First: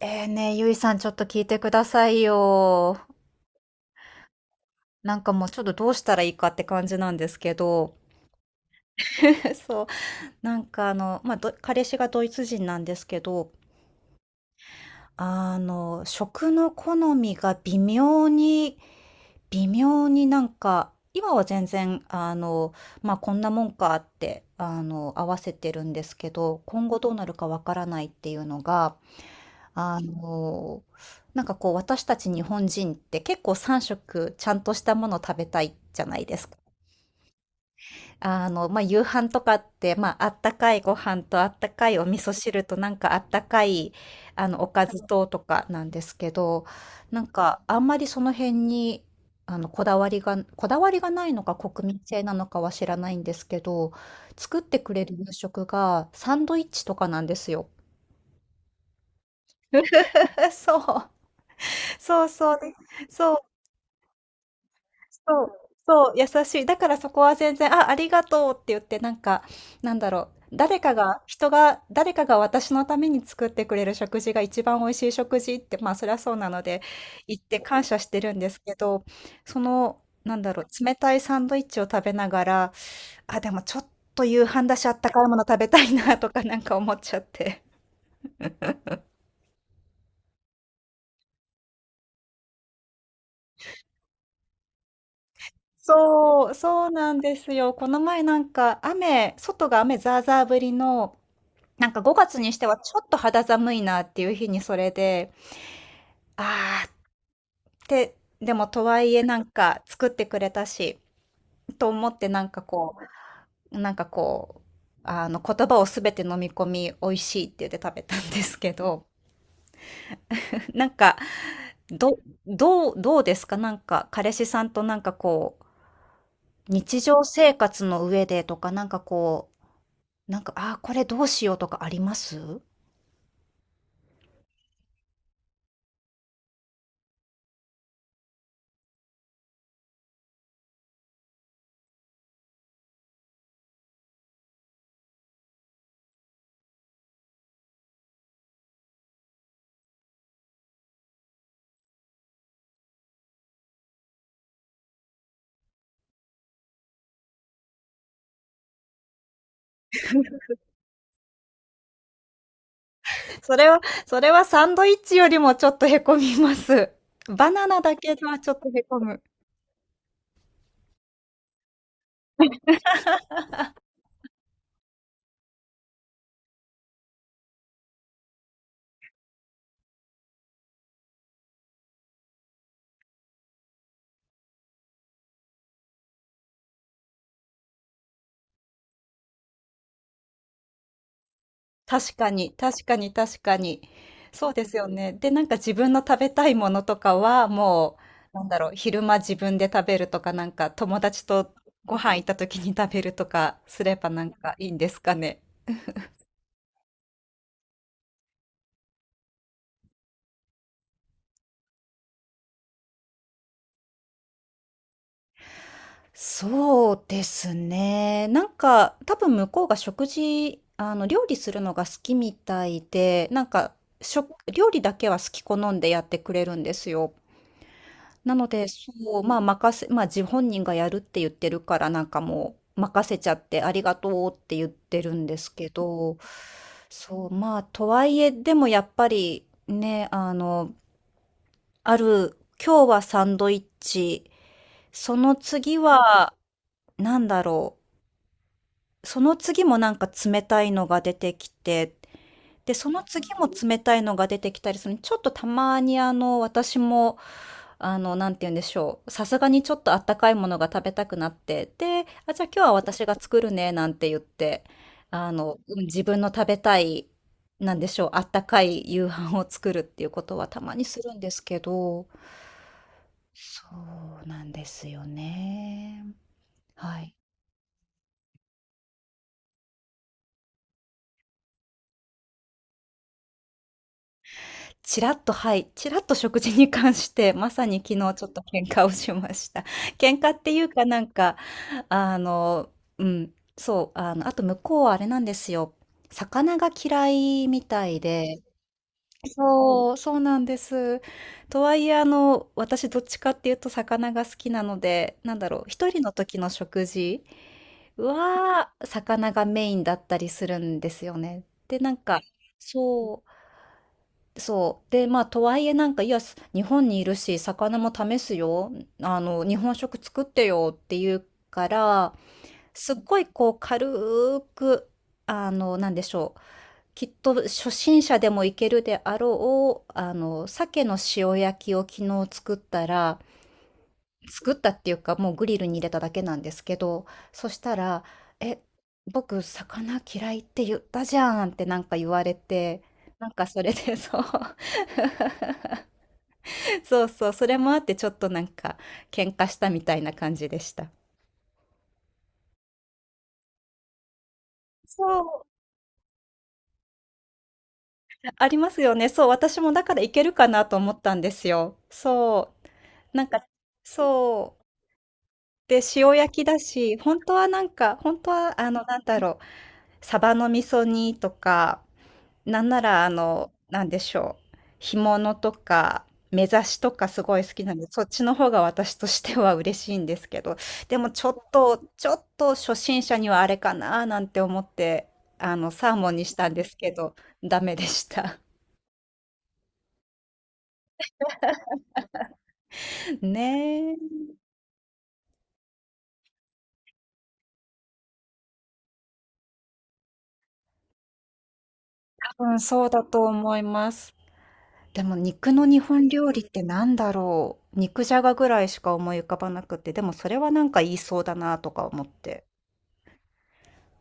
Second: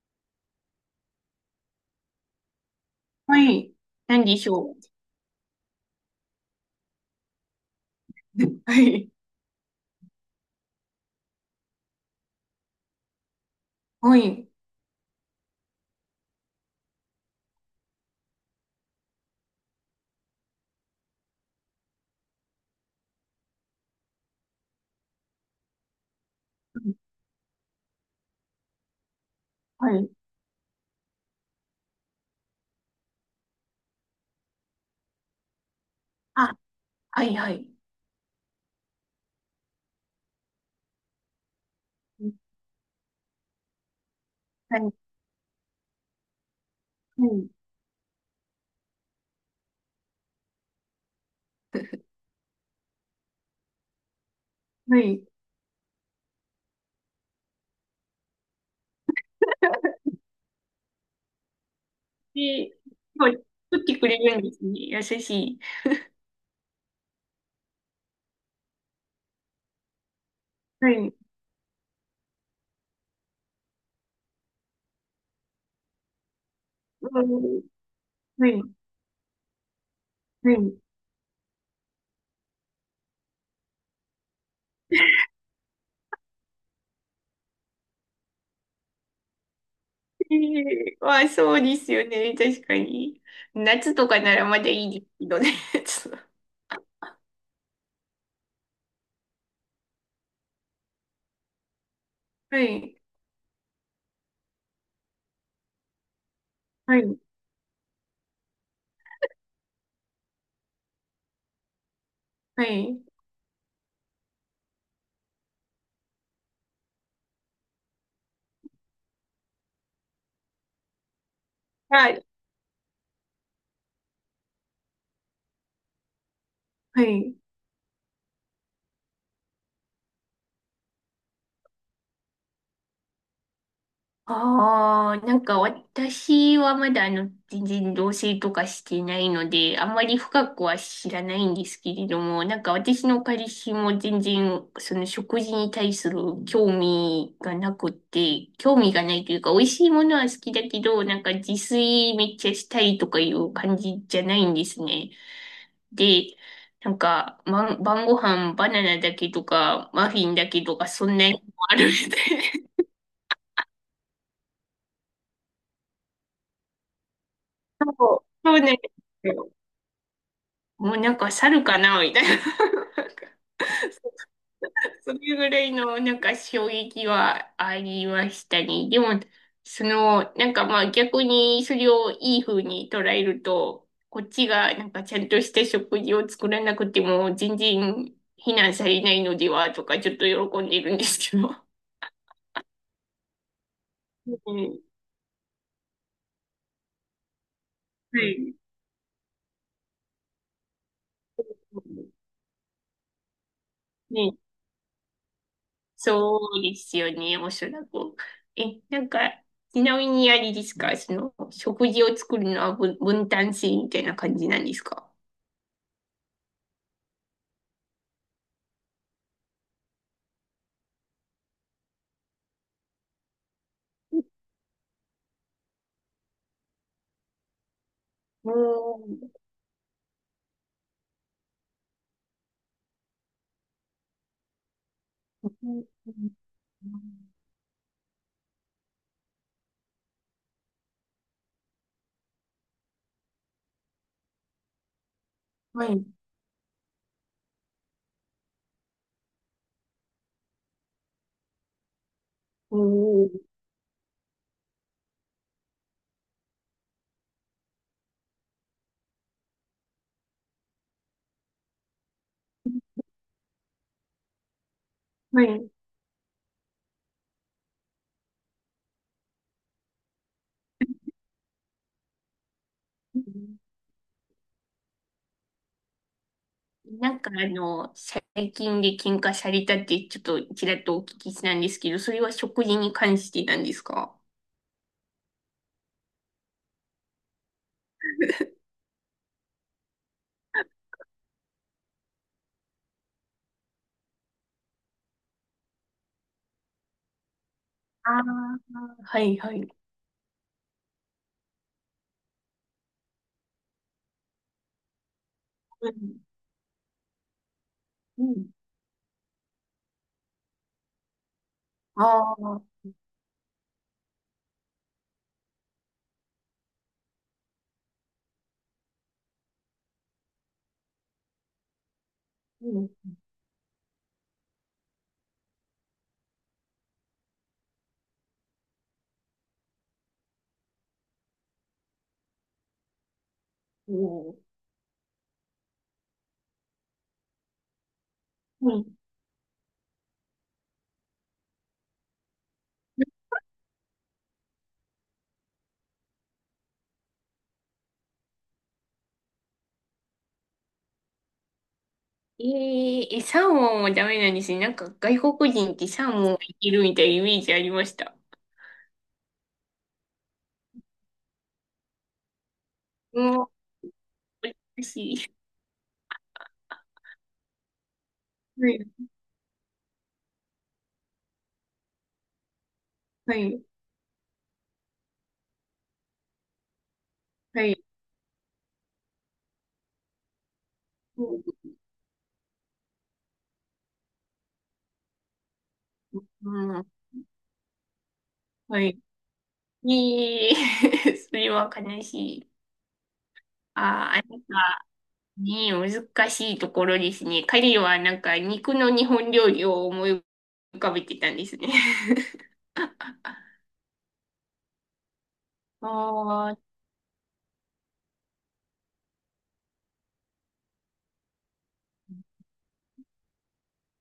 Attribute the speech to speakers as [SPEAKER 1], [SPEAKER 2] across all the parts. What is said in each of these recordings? [SPEAKER 1] ね、ゆいさんちょっと聞いてくださいよ。
[SPEAKER 2] はい。何でしょう。
[SPEAKER 1] なんかもうちょっとどうしたらいいかって感じなんですけど。
[SPEAKER 2] はい。
[SPEAKER 1] そう。なんか彼氏がドイツ人なんですけど、
[SPEAKER 2] はい。
[SPEAKER 1] 食の好みが微妙に、なんか、今は全然、こんなもんかって、合わせてるんですけど、今後どうなるかわからないっていうのが、
[SPEAKER 2] は
[SPEAKER 1] あ
[SPEAKER 2] い。
[SPEAKER 1] の、なんかこう私たち日本人って結構3食ちゃんとしたもの食べたいじゃないです
[SPEAKER 2] あ、
[SPEAKER 1] か。
[SPEAKER 2] はい、はい。
[SPEAKER 1] 夕飯とかって、あったかいご飯とあったかいお味噌汁となんかあったかい、お
[SPEAKER 2] は
[SPEAKER 1] か
[SPEAKER 2] い。
[SPEAKER 1] ずとかなんですけど、なん
[SPEAKER 2] はい。
[SPEAKER 1] かあんまりその辺に、こだわりが、ないのか国民性なのかは知らないんですけど、作ってく
[SPEAKER 2] は
[SPEAKER 1] れる
[SPEAKER 2] い。
[SPEAKER 1] 夕食がサンドイッチとかなんですよ。そう、そうそう。
[SPEAKER 2] で、
[SPEAKER 1] で
[SPEAKER 2] は
[SPEAKER 1] そ
[SPEAKER 2] い。
[SPEAKER 1] う
[SPEAKER 2] 作ってくれるんですね。優し
[SPEAKER 1] そう、
[SPEAKER 2] い。
[SPEAKER 1] そう、優しい。だからそこは全然、あ、ありがとうって言って、なんか、なんだろう、
[SPEAKER 2] はい。
[SPEAKER 1] 誰かが私のために作ってくれる食事が一番美味しい食事って、まあそりゃそうなので、
[SPEAKER 2] う
[SPEAKER 1] 言って
[SPEAKER 2] ん。
[SPEAKER 1] 感謝してるん
[SPEAKER 2] は
[SPEAKER 1] です
[SPEAKER 2] い。
[SPEAKER 1] けど、その、なんだ
[SPEAKER 2] は
[SPEAKER 1] ろ
[SPEAKER 2] い。
[SPEAKER 1] う、冷たいサンドイッチを食べながら、あ、でもちょっと夕飯だし、あったかいもの食べたいなとか なんか思っちゃって。
[SPEAKER 2] えー、あ、そうですよね。確かに。夏とかならまだいいですけどね。
[SPEAKER 1] そう、そうなんですよ。この前なんか外が雨ザーザー降りのなんか5月にし
[SPEAKER 2] は
[SPEAKER 1] てはち
[SPEAKER 2] い。
[SPEAKER 1] ょっと肌寒いなっていう日にそれで、あーっ
[SPEAKER 2] はい。
[SPEAKER 1] て、でもとはいえなんか作ってくれたし、と思って
[SPEAKER 2] はい。
[SPEAKER 1] なんかこう、あの言葉をすべて飲み込み美味しいって言って食べたんですけど、なんか、
[SPEAKER 2] は
[SPEAKER 1] ど、
[SPEAKER 2] い。
[SPEAKER 1] どうですか、なんか彼氏さんとなんかこう、日
[SPEAKER 2] あ、は
[SPEAKER 1] 常
[SPEAKER 2] い。
[SPEAKER 1] 生活の上でとかなんかこう、なんか、あーこれどうしようとかあります？
[SPEAKER 2] ああ、なんか私はまだあの、全然同棲とかしてないので、あんまり深くは知らないんですけれども、なんか私の彼氏も全然その食事に対する興味がなくて、興味がないというか、美味しいものは好きだけど、なんか自炊めっちゃしたいとかいう感じじゃないんですね。で、なんか、ま、晩ご飯バナナだけとか、マフィンだけとか、そんなにもあるみたいな。
[SPEAKER 1] それはそれはサンドイッチよりもちょっとへこみます。バナナだ けで
[SPEAKER 2] そう、
[SPEAKER 1] はちょ
[SPEAKER 2] そ
[SPEAKER 1] っ
[SPEAKER 2] う
[SPEAKER 1] と
[SPEAKER 2] なん
[SPEAKER 1] へ
[SPEAKER 2] で
[SPEAKER 1] こむ。
[SPEAKER 2] すよ。もうなんか猿かなみたいな。なんかそれぐらいのなんか衝撃はありましたね。でも、その、なんかまあ逆にそれをいい風に捉えると、こっちがなんかちゃんとした食事を作らなくても全然非難されないのではとかちょっと喜んでいるんですけど。
[SPEAKER 1] 確かに、確かに確かに。そう
[SPEAKER 2] う
[SPEAKER 1] です
[SPEAKER 2] ん、
[SPEAKER 1] よね。で、なんか自分の食べたいものとかは、も
[SPEAKER 2] は
[SPEAKER 1] う、なん
[SPEAKER 2] い。
[SPEAKER 1] だろう、昼間自分で食べるとか、なんか友達とご飯行った時に食べるとかすればなん
[SPEAKER 2] ね、
[SPEAKER 1] かいいんですかね。
[SPEAKER 2] そうですよね、おそらく。え、なんか、ちなみにあれですか、その、食事を作るのは分担制みたいな感じなんですか？
[SPEAKER 1] そうですね。なんか、多分向こうが食事、あの、料理するのが好きみたいで、なんか、料理だけは好き好んでやってくれるんですよ。なの
[SPEAKER 2] お
[SPEAKER 1] で、そう、
[SPEAKER 2] ー、
[SPEAKER 1] まあ、任せ、まあ、自本人がやるって言ってるから、なんかもう、任せちゃって、ありがとうって言ってるんで
[SPEAKER 2] う
[SPEAKER 1] すけど、
[SPEAKER 2] ん、
[SPEAKER 1] そう、まあ、とはいえ、でもやっぱり、ね、あの、ある、今日はサンドイッチ、その次
[SPEAKER 2] はい。
[SPEAKER 1] は、なんだろう、その次もなんか冷たいのが出てきて、で、
[SPEAKER 2] お
[SPEAKER 1] その次
[SPEAKER 2] ー、
[SPEAKER 1] も冷たいのが出てきたりする。ちょっとたまに私も、なんて言うんでしょう。さすがにちょっとあったかいものが食べたくなって、で、あ、じゃあ今日は私が作るね、なんて言って、
[SPEAKER 2] はい。
[SPEAKER 1] うん、自分の食べたい、なんでしょう、あったかい夕飯を作るっていうことはたまにするんですけど、そうなんですよね。は
[SPEAKER 2] な
[SPEAKER 1] い。
[SPEAKER 2] んかあの、最近で喧嘩されたってちょっとちらっとお聞きしたんですけど、それは食事に関してなんですか？
[SPEAKER 1] ちらっと、はい、ちらっと食事に関して、まさに昨日ちょっと喧嘩をしました。喧嘩っていうか、なんか、あの、うん、そう、あと向こうはあれなんですよ。魚が嫌いみたい
[SPEAKER 2] ああ
[SPEAKER 1] で、
[SPEAKER 2] ー、はいはい。
[SPEAKER 1] そう、そうなんです。とはいえ、私どっちかっていうと魚が好きなので、なんだろう、
[SPEAKER 2] う
[SPEAKER 1] 一人の
[SPEAKER 2] ん。
[SPEAKER 1] 時の食事
[SPEAKER 2] うん。
[SPEAKER 1] は魚がメインだったりするんですよね。で、なんか、
[SPEAKER 2] ああ、
[SPEAKER 1] そう、そう。で、まあ、とはいえなんか、いや、日本にいるし、魚も試すよ。日本食作ってよって言うから、
[SPEAKER 2] うん。
[SPEAKER 1] すっごいこう、軽く、なんでしょう。きっと初心者でもいけるであろう、鮭の塩焼きを昨日作ったら、
[SPEAKER 2] お
[SPEAKER 1] 作ったっていうか、もうグリルに入れただけなんですけど、そしたら、え、
[SPEAKER 2] ー、
[SPEAKER 1] 僕、魚嫌いって言ったじゃんってなんか言われて、なんかそれでそう。そうそう、それもあってちょっとなんか喧嘩したみたいな感じでした。
[SPEAKER 2] えー、え、サーモンはダメなんですね。なんか
[SPEAKER 1] そ
[SPEAKER 2] 外
[SPEAKER 1] う、
[SPEAKER 2] 国人ってサーモンがいけるみたいなイメージありました。
[SPEAKER 1] ありますよね。そう、私もだからいけるかなと思ったんですよ。そう、なん
[SPEAKER 2] も
[SPEAKER 1] か、
[SPEAKER 2] う、
[SPEAKER 1] そう。
[SPEAKER 2] おしい。
[SPEAKER 1] で、塩焼きだし、本当は
[SPEAKER 2] はい、
[SPEAKER 1] なんだろう、サバの味噌煮とか、なんなら
[SPEAKER 2] はい、
[SPEAKER 1] なんでしょう、干物とか、目刺しとかすごい好き
[SPEAKER 2] は
[SPEAKER 1] なん
[SPEAKER 2] い。
[SPEAKER 1] で、そっちの方が私としては嬉しいんですけど、でもちょっと初心者にはあれかななんて思って、サーモンにしたんです
[SPEAKER 2] うん、
[SPEAKER 1] けど、ダメでした。
[SPEAKER 2] はい。えー、それは悲しい。
[SPEAKER 1] ね
[SPEAKER 2] あ
[SPEAKER 1] え、
[SPEAKER 2] ー、あ、なんかね、難しいところですね。彼はなんか肉の日本料理を思い浮かべてたんですね。
[SPEAKER 1] 多 分そうだと思います。でも肉の日
[SPEAKER 2] あ
[SPEAKER 1] 本料理っ
[SPEAKER 2] ー、
[SPEAKER 1] てなんだろう。肉じゃがぐらいしか思い浮かばなくて、でもそれはなんか言いそうだなとか思って。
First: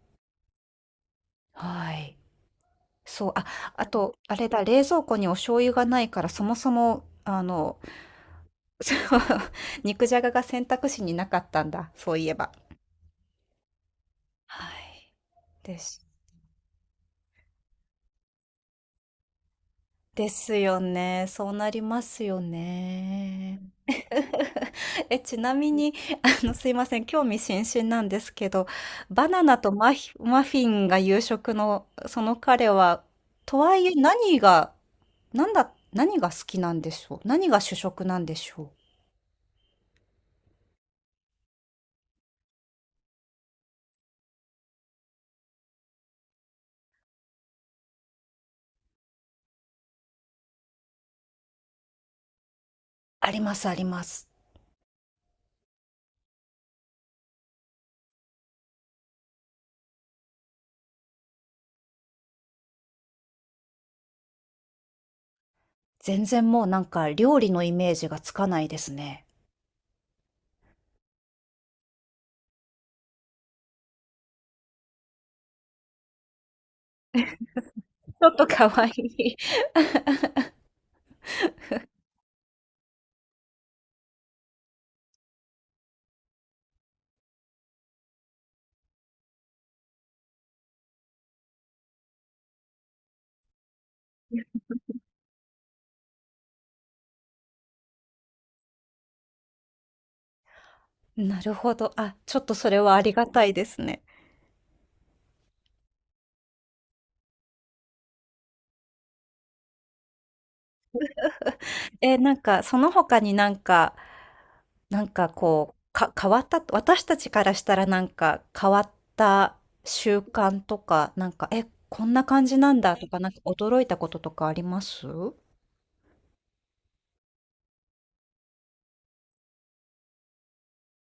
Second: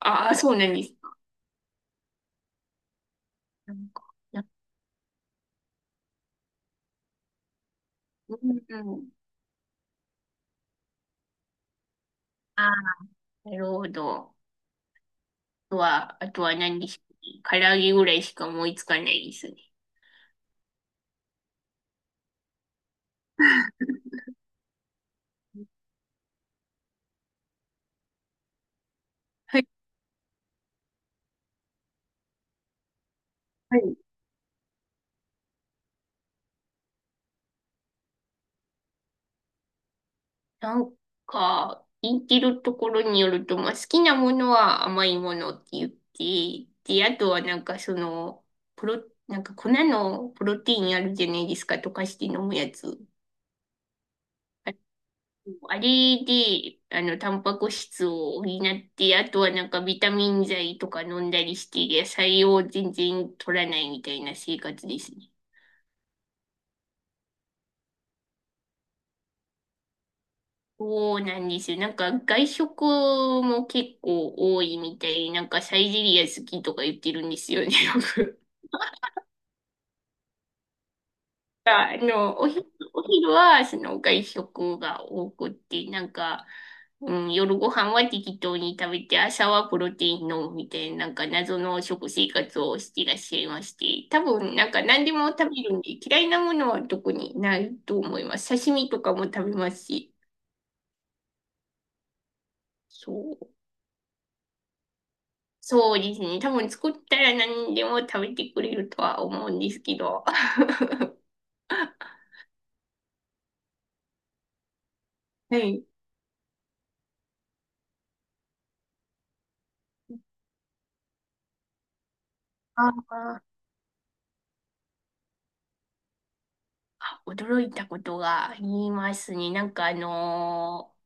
[SPEAKER 2] あー、そうなんですか。
[SPEAKER 1] はい。そう、あ、
[SPEAKER 2] な
[SPEAKER 1] あ
[SPEAKER 2] んか、
[SPEAKER 1] と、あれだ、冷蔵庫にお醤油がないから、そもそも、
[SPEAKER 2] うん、
[SPEAKER 1] そ
[SPEAKER 2] う
[SPEAKER 1] う
[SPEAKER 2] ん。
[SPEAKER 1] 肉じゃがが選択肢になかったんだ、そういえば。
[SPEAKER 2] あー、なるほど。
[SPEAKER 1] はい。です。
[SPEAKER 2] あとは何ですかね。唐揚げぐらいしか思いつかないですね。
[SPEAKER 1] ですよね。そうなりますよね。え、ちなみに、すいません、興味津々なんですけど、バナナ
[SPEAKER 2] はい。
[SPEAKER 1] とマフィンが夕食の、その彼は、とは
[SPEAKER 2] は
[SPEAKER 1] いえ
[SPEAKER 2] い、
[SPEAKER 1] 何が好きなんでしょう？何が主食なんでしょう？
[SPEAKER 2] なんか、言ってるところによると、まあ、好きなものは甘いものって言って、で、あとはなんかその、なんか粉のプロテインあるじゃないですか、溶かして飲むやつ。
[SPEAKER 1] あります、あります。
[SPEAKER 2] あれで、あの、タンパク質を補って、あとはなんかビタミン剤とか飲んだりして、野菜を全然取らないみたいな生活ですね。
[SPEAKER 1] 全然もうなんか料理のイメージがつかないですね。
[SPEAKER 2] そうなんですよ。なんか外食も結構多いみたい。なんかサイゼリア好きとか言ってるんですよね、よ
[SPEAKER 1] ちょっ
[SPEAKER 2] く。
[SPEAKER 1] と可愛い。
[SPEAKER 2] あの、お昼はその外食が多くって、なんか、うん、夜ご飯は適当に食べて、朝はプロテイン飲むみたいな、なんか謎の食生活をしていらっしゃいまして、多分なんか何でも食べるんで、嫌いなものは特にないと思います。刺身とかも食べますし。
[SPEAKER 1] なるほど。あ、ちょっとそれはありが
[SPEAKER 2] そ
[SPEAKER 1] た
[SPEAKER 2] う。
[SPEAKER 1] いですね。
[SPEAKER 2] そうですね。多分作ったら何でも食べてくれるとは思うんですけど。
[SPEAKER 1] え、なんか、その他になんか、なんか
[SPEAKER 2] は
[SPEAKER 1] こう、
[SPEAKER 2] い。
[SPEAKER 1] か、変わった私たちからしたらなんか変わった習慣とか、なんか、え、こんな感じなん だとか、なん
[SPEAKER 2] あ
[SPEAKER 1] か
[SPEAKER 2] あ。
[SPEAKER 1] 驚いたこととかあります？
[SPEAKER 2] 驚いたことがありますね。なんか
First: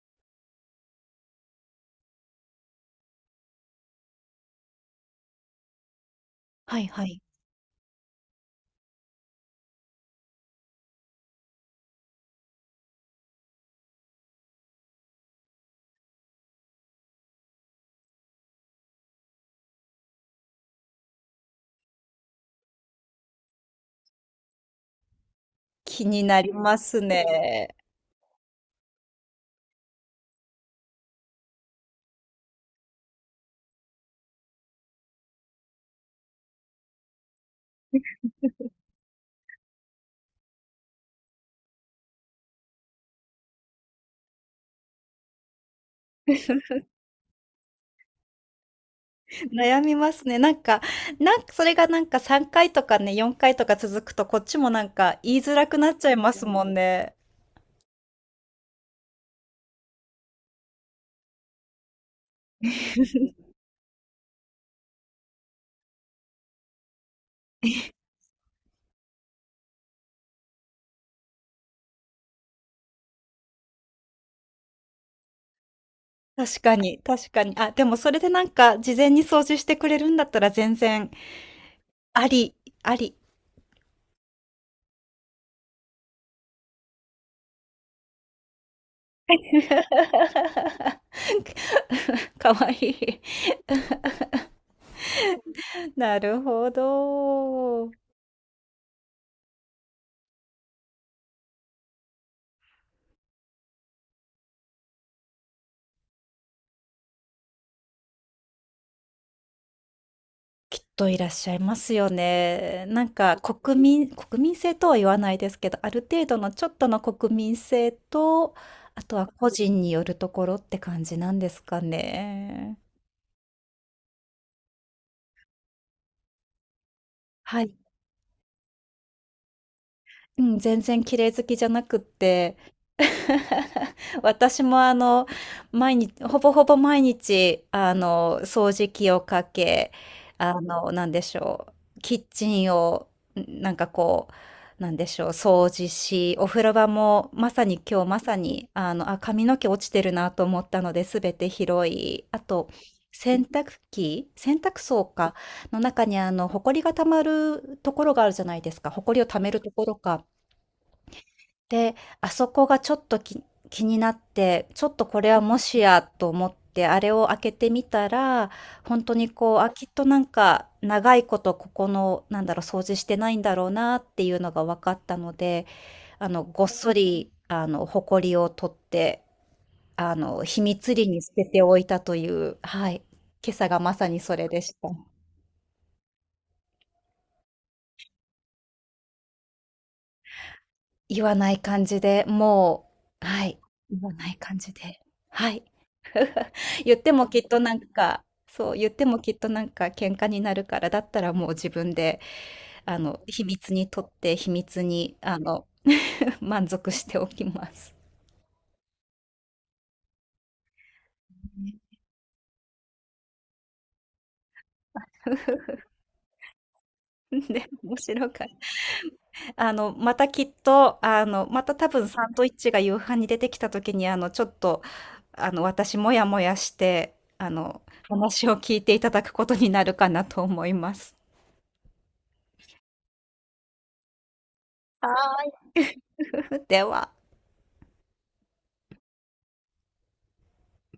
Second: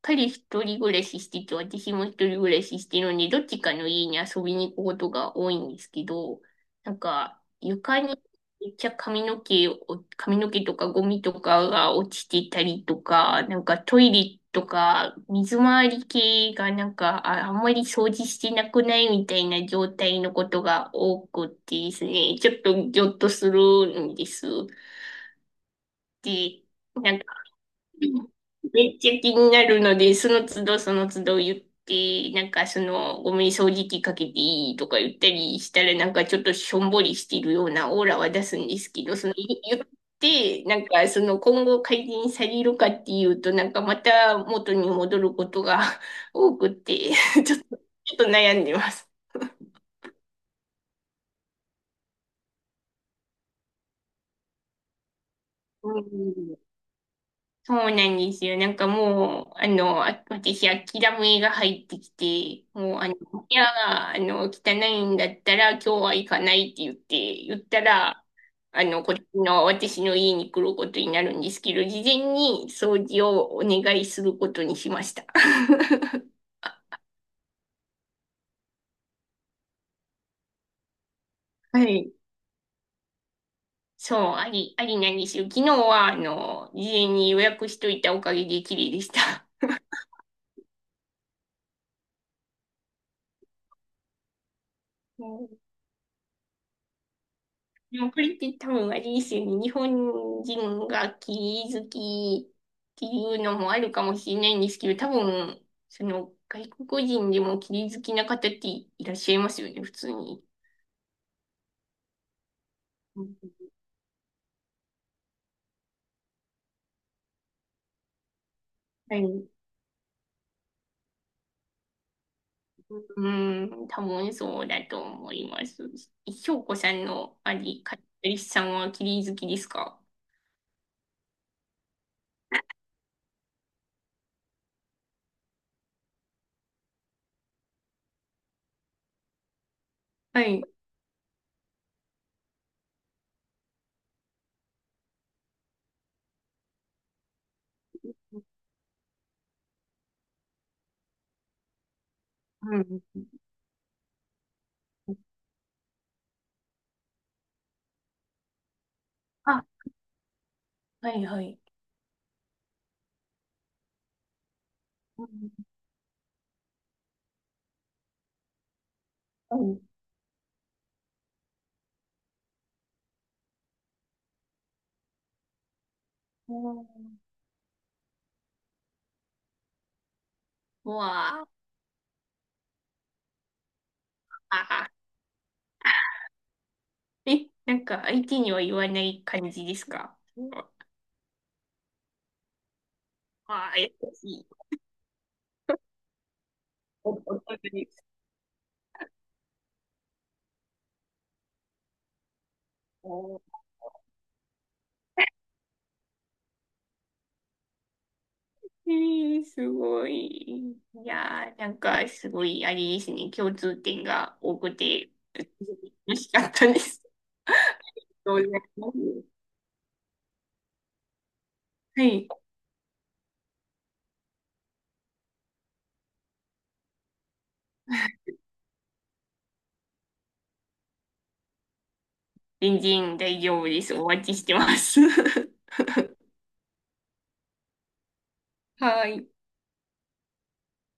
[SPEAKER 2] 彼一人暮らししてて、私も一人暮らししてるので、どっちかの家に遊びに行くことが多いんですけど、
[SPEAKER 1] はい
[SPEAKER 2] なん
[SPEAKER 1] はい。
[SPEAKER 2] か床にめっちゃ髪の毛とかゴミとかが落ちてたりとか、なんかトイレとか水回り系がなんかあんまり掃除してなくないみたいな状態のことが多くてですね、ちょっとギョッとするんです。
[SPEAKER 1] 気になり
[SPEAKER 2] て、
[SPEAKER 1] ます
[SPEAKER 2] なんか、
[SPEAKER 1] ね。
[SPEAKER 2] めっちゃ気になるので、その都度その都度言って、なんかその、ごめん、掃除機かけていいとか言ったりしたら、なんかちょっとしょんぼりしてるようなオーラは出すんですけど、その、言って、なんかその、今後改善されるかっていうと、なんかまた元に戻ることが 多くて、ちょっと、ちょっと悩んでます。
[SPEAKER 1] 悩みますね。なんか、なんかそれがなんか3回とかね、4回とか続くと、こっちもなんか言いづらく
[SPEAKER 2] う
[SPEAKER 1] なっちゃいます
[SPEAKER 2] ん、
[SPEAKER 1] もんね。
[SPEAKER 2] そうなんですよ。なんかもう、あの、あ、私、諦めが入ってきて、もう、あの、いや、あの、汚いんだったら、今日は行かないって言ったら、あの、こっちの、私の家に来ることになるんですけど、事前に掃除をお願いすることにしました。
[SPEAKER 1] 確かに、確かに。あ、でもそれでなんか事前に掃除してくれるんだったら全然
[SPEAKER 2] はい。
[SPEAKER 1] あり、あり。
[SPEAKER 2] そう、ありなんですよ。昨日は、あの、事前に予約しといたおかげで綺麗でした。
[SPEAKER 1] かわいい。
[SPEAKER 2] うん、
[SPEAKER 1] なるほど。
[SPEAKER 2] でもこれって多分あれですよね。日本人がキリ好きっていうのもあるかもしれないんですけど、多分、その外国人でもキリ好きな方っていらっしゃいますよね、普通に。
[SPEAKER 1] きっといらっしゃいますよね。なん
[SPEAKER 2] う
[SPEAKER 1] か
[SPEAKER 2] ん、
[SPEAKER 1] 国民性とは言わないですけど、ある程度のちょっとの国民性と、あと
[SPEAKER 2] は
[SPEAKER 1] は個
[SPEAKER 2] い。
[SPEAKER 1] 人によるところって感じなんですかね。
[SPEAKER 2] うん、多分そうだと思います。翔子さんの
[SPEAKER 1] はい、
[SPEAKER 2] カリスさんはキリ好きですか？
[SPEAKER 1] うん、全然綺麗好きじゃなくって、私もほぼほぼ毎日、掃除機をかけ、
[SPEAKER 2] はい。
[SPEAKER 1] なんでしょう、キッチンを、なんかこう、なんでしょう、掃除し、お風呂場も、まさに今日まさに、あ、髪の毛落ちてるなと思ったので、すべて拾い、あと、
[SPEAKER 2] うん。
[SPEAKER 1] 洗濯機、洗濯槽か、の中に埃が溜まるところがあるじゃないですか、埃を溜める
[SPEAKER 2] あ、
[SPEAKER 1] ところか。
[SPEAKER 2] はいはい。
[SPEAKER 1] で、あそこがちょっと気になって、ちょっとこ
[SPEAKER 2] う
[SPEAKER 1] れは
[SPEAKER 2] ん。
[SPEAKER 1] もしやと思って、あれを開けてみたら、本当にこ
[SPEAKER 2] う
[SPEAKER 1] う、あ、
[SPEAKER 2] ん。
[SPEAKER 1] きっとなんか、長いことここの、なんだろう、掃除してないんだろうなっていうのが分かったので、ごっそり、埃を取って、秘
[SPEAKER 2] う
[SPEAKER 1] 密裏に捨て
[SPEAKER 2] わ
[SPEAKER 1] ておいたという、はい、今朝がまさにそれでした。
[SPEAKER 2] あ。え、なんか相手には言わない感じですか？
[SPEAKER 1] 言わない感じで、もう、はい、
[SPEAKER 2] ああー、優
[SPEAKER 1] 言わな
[SPEAKER 2] し
[SPEAKER 1] い
[SPEAKER 2] い。
[SPEAKER 1] 感じで、はい。言って
[SPEAKER 2] お、
[SPEAKER 1] もき
[SPEAKER 2] 本
[SPEAKER 1] っ
[SPEAKER 2] 当
[SPEAKER 1] となん
[SPEAKER 2] に。
[SPEAKER 1] か、そう、言ってもきっとなんか喧嘩になるから、だったらもう自分で、
[SPEAKER 2] お、
[SPEAKER 1] 秘密に、満足しておきます。
[SPEAKER 2] えー、すごい。いやー、なんかすごい、あれですね、共通点が多くて、嬉しかったです。
[SPEAKER 1] で、面白
[SPEAKER 2] どうご
[SPEAKER 1] か
[SPEAKER 2] ざ
[SPEAKER 1] っ
[SPEAKER 2] います。
[SPEAKER 1] た。またきっと、あの、また多
[SPEAKER 2] は
[SPEAKER 1] 分サ
[SPEAKER 2] い。
[SPEAKER 1] ンドイッチが夕飯に出てきた時に、ちょっと、私もやもやして、話を聞いていただくことになるかなと思います。
[SPEAKER 2] 全然大丈夫です。お待ちしてます。
[SPEAKER 1] は ーい。では。
[SPEAKER 2] はい。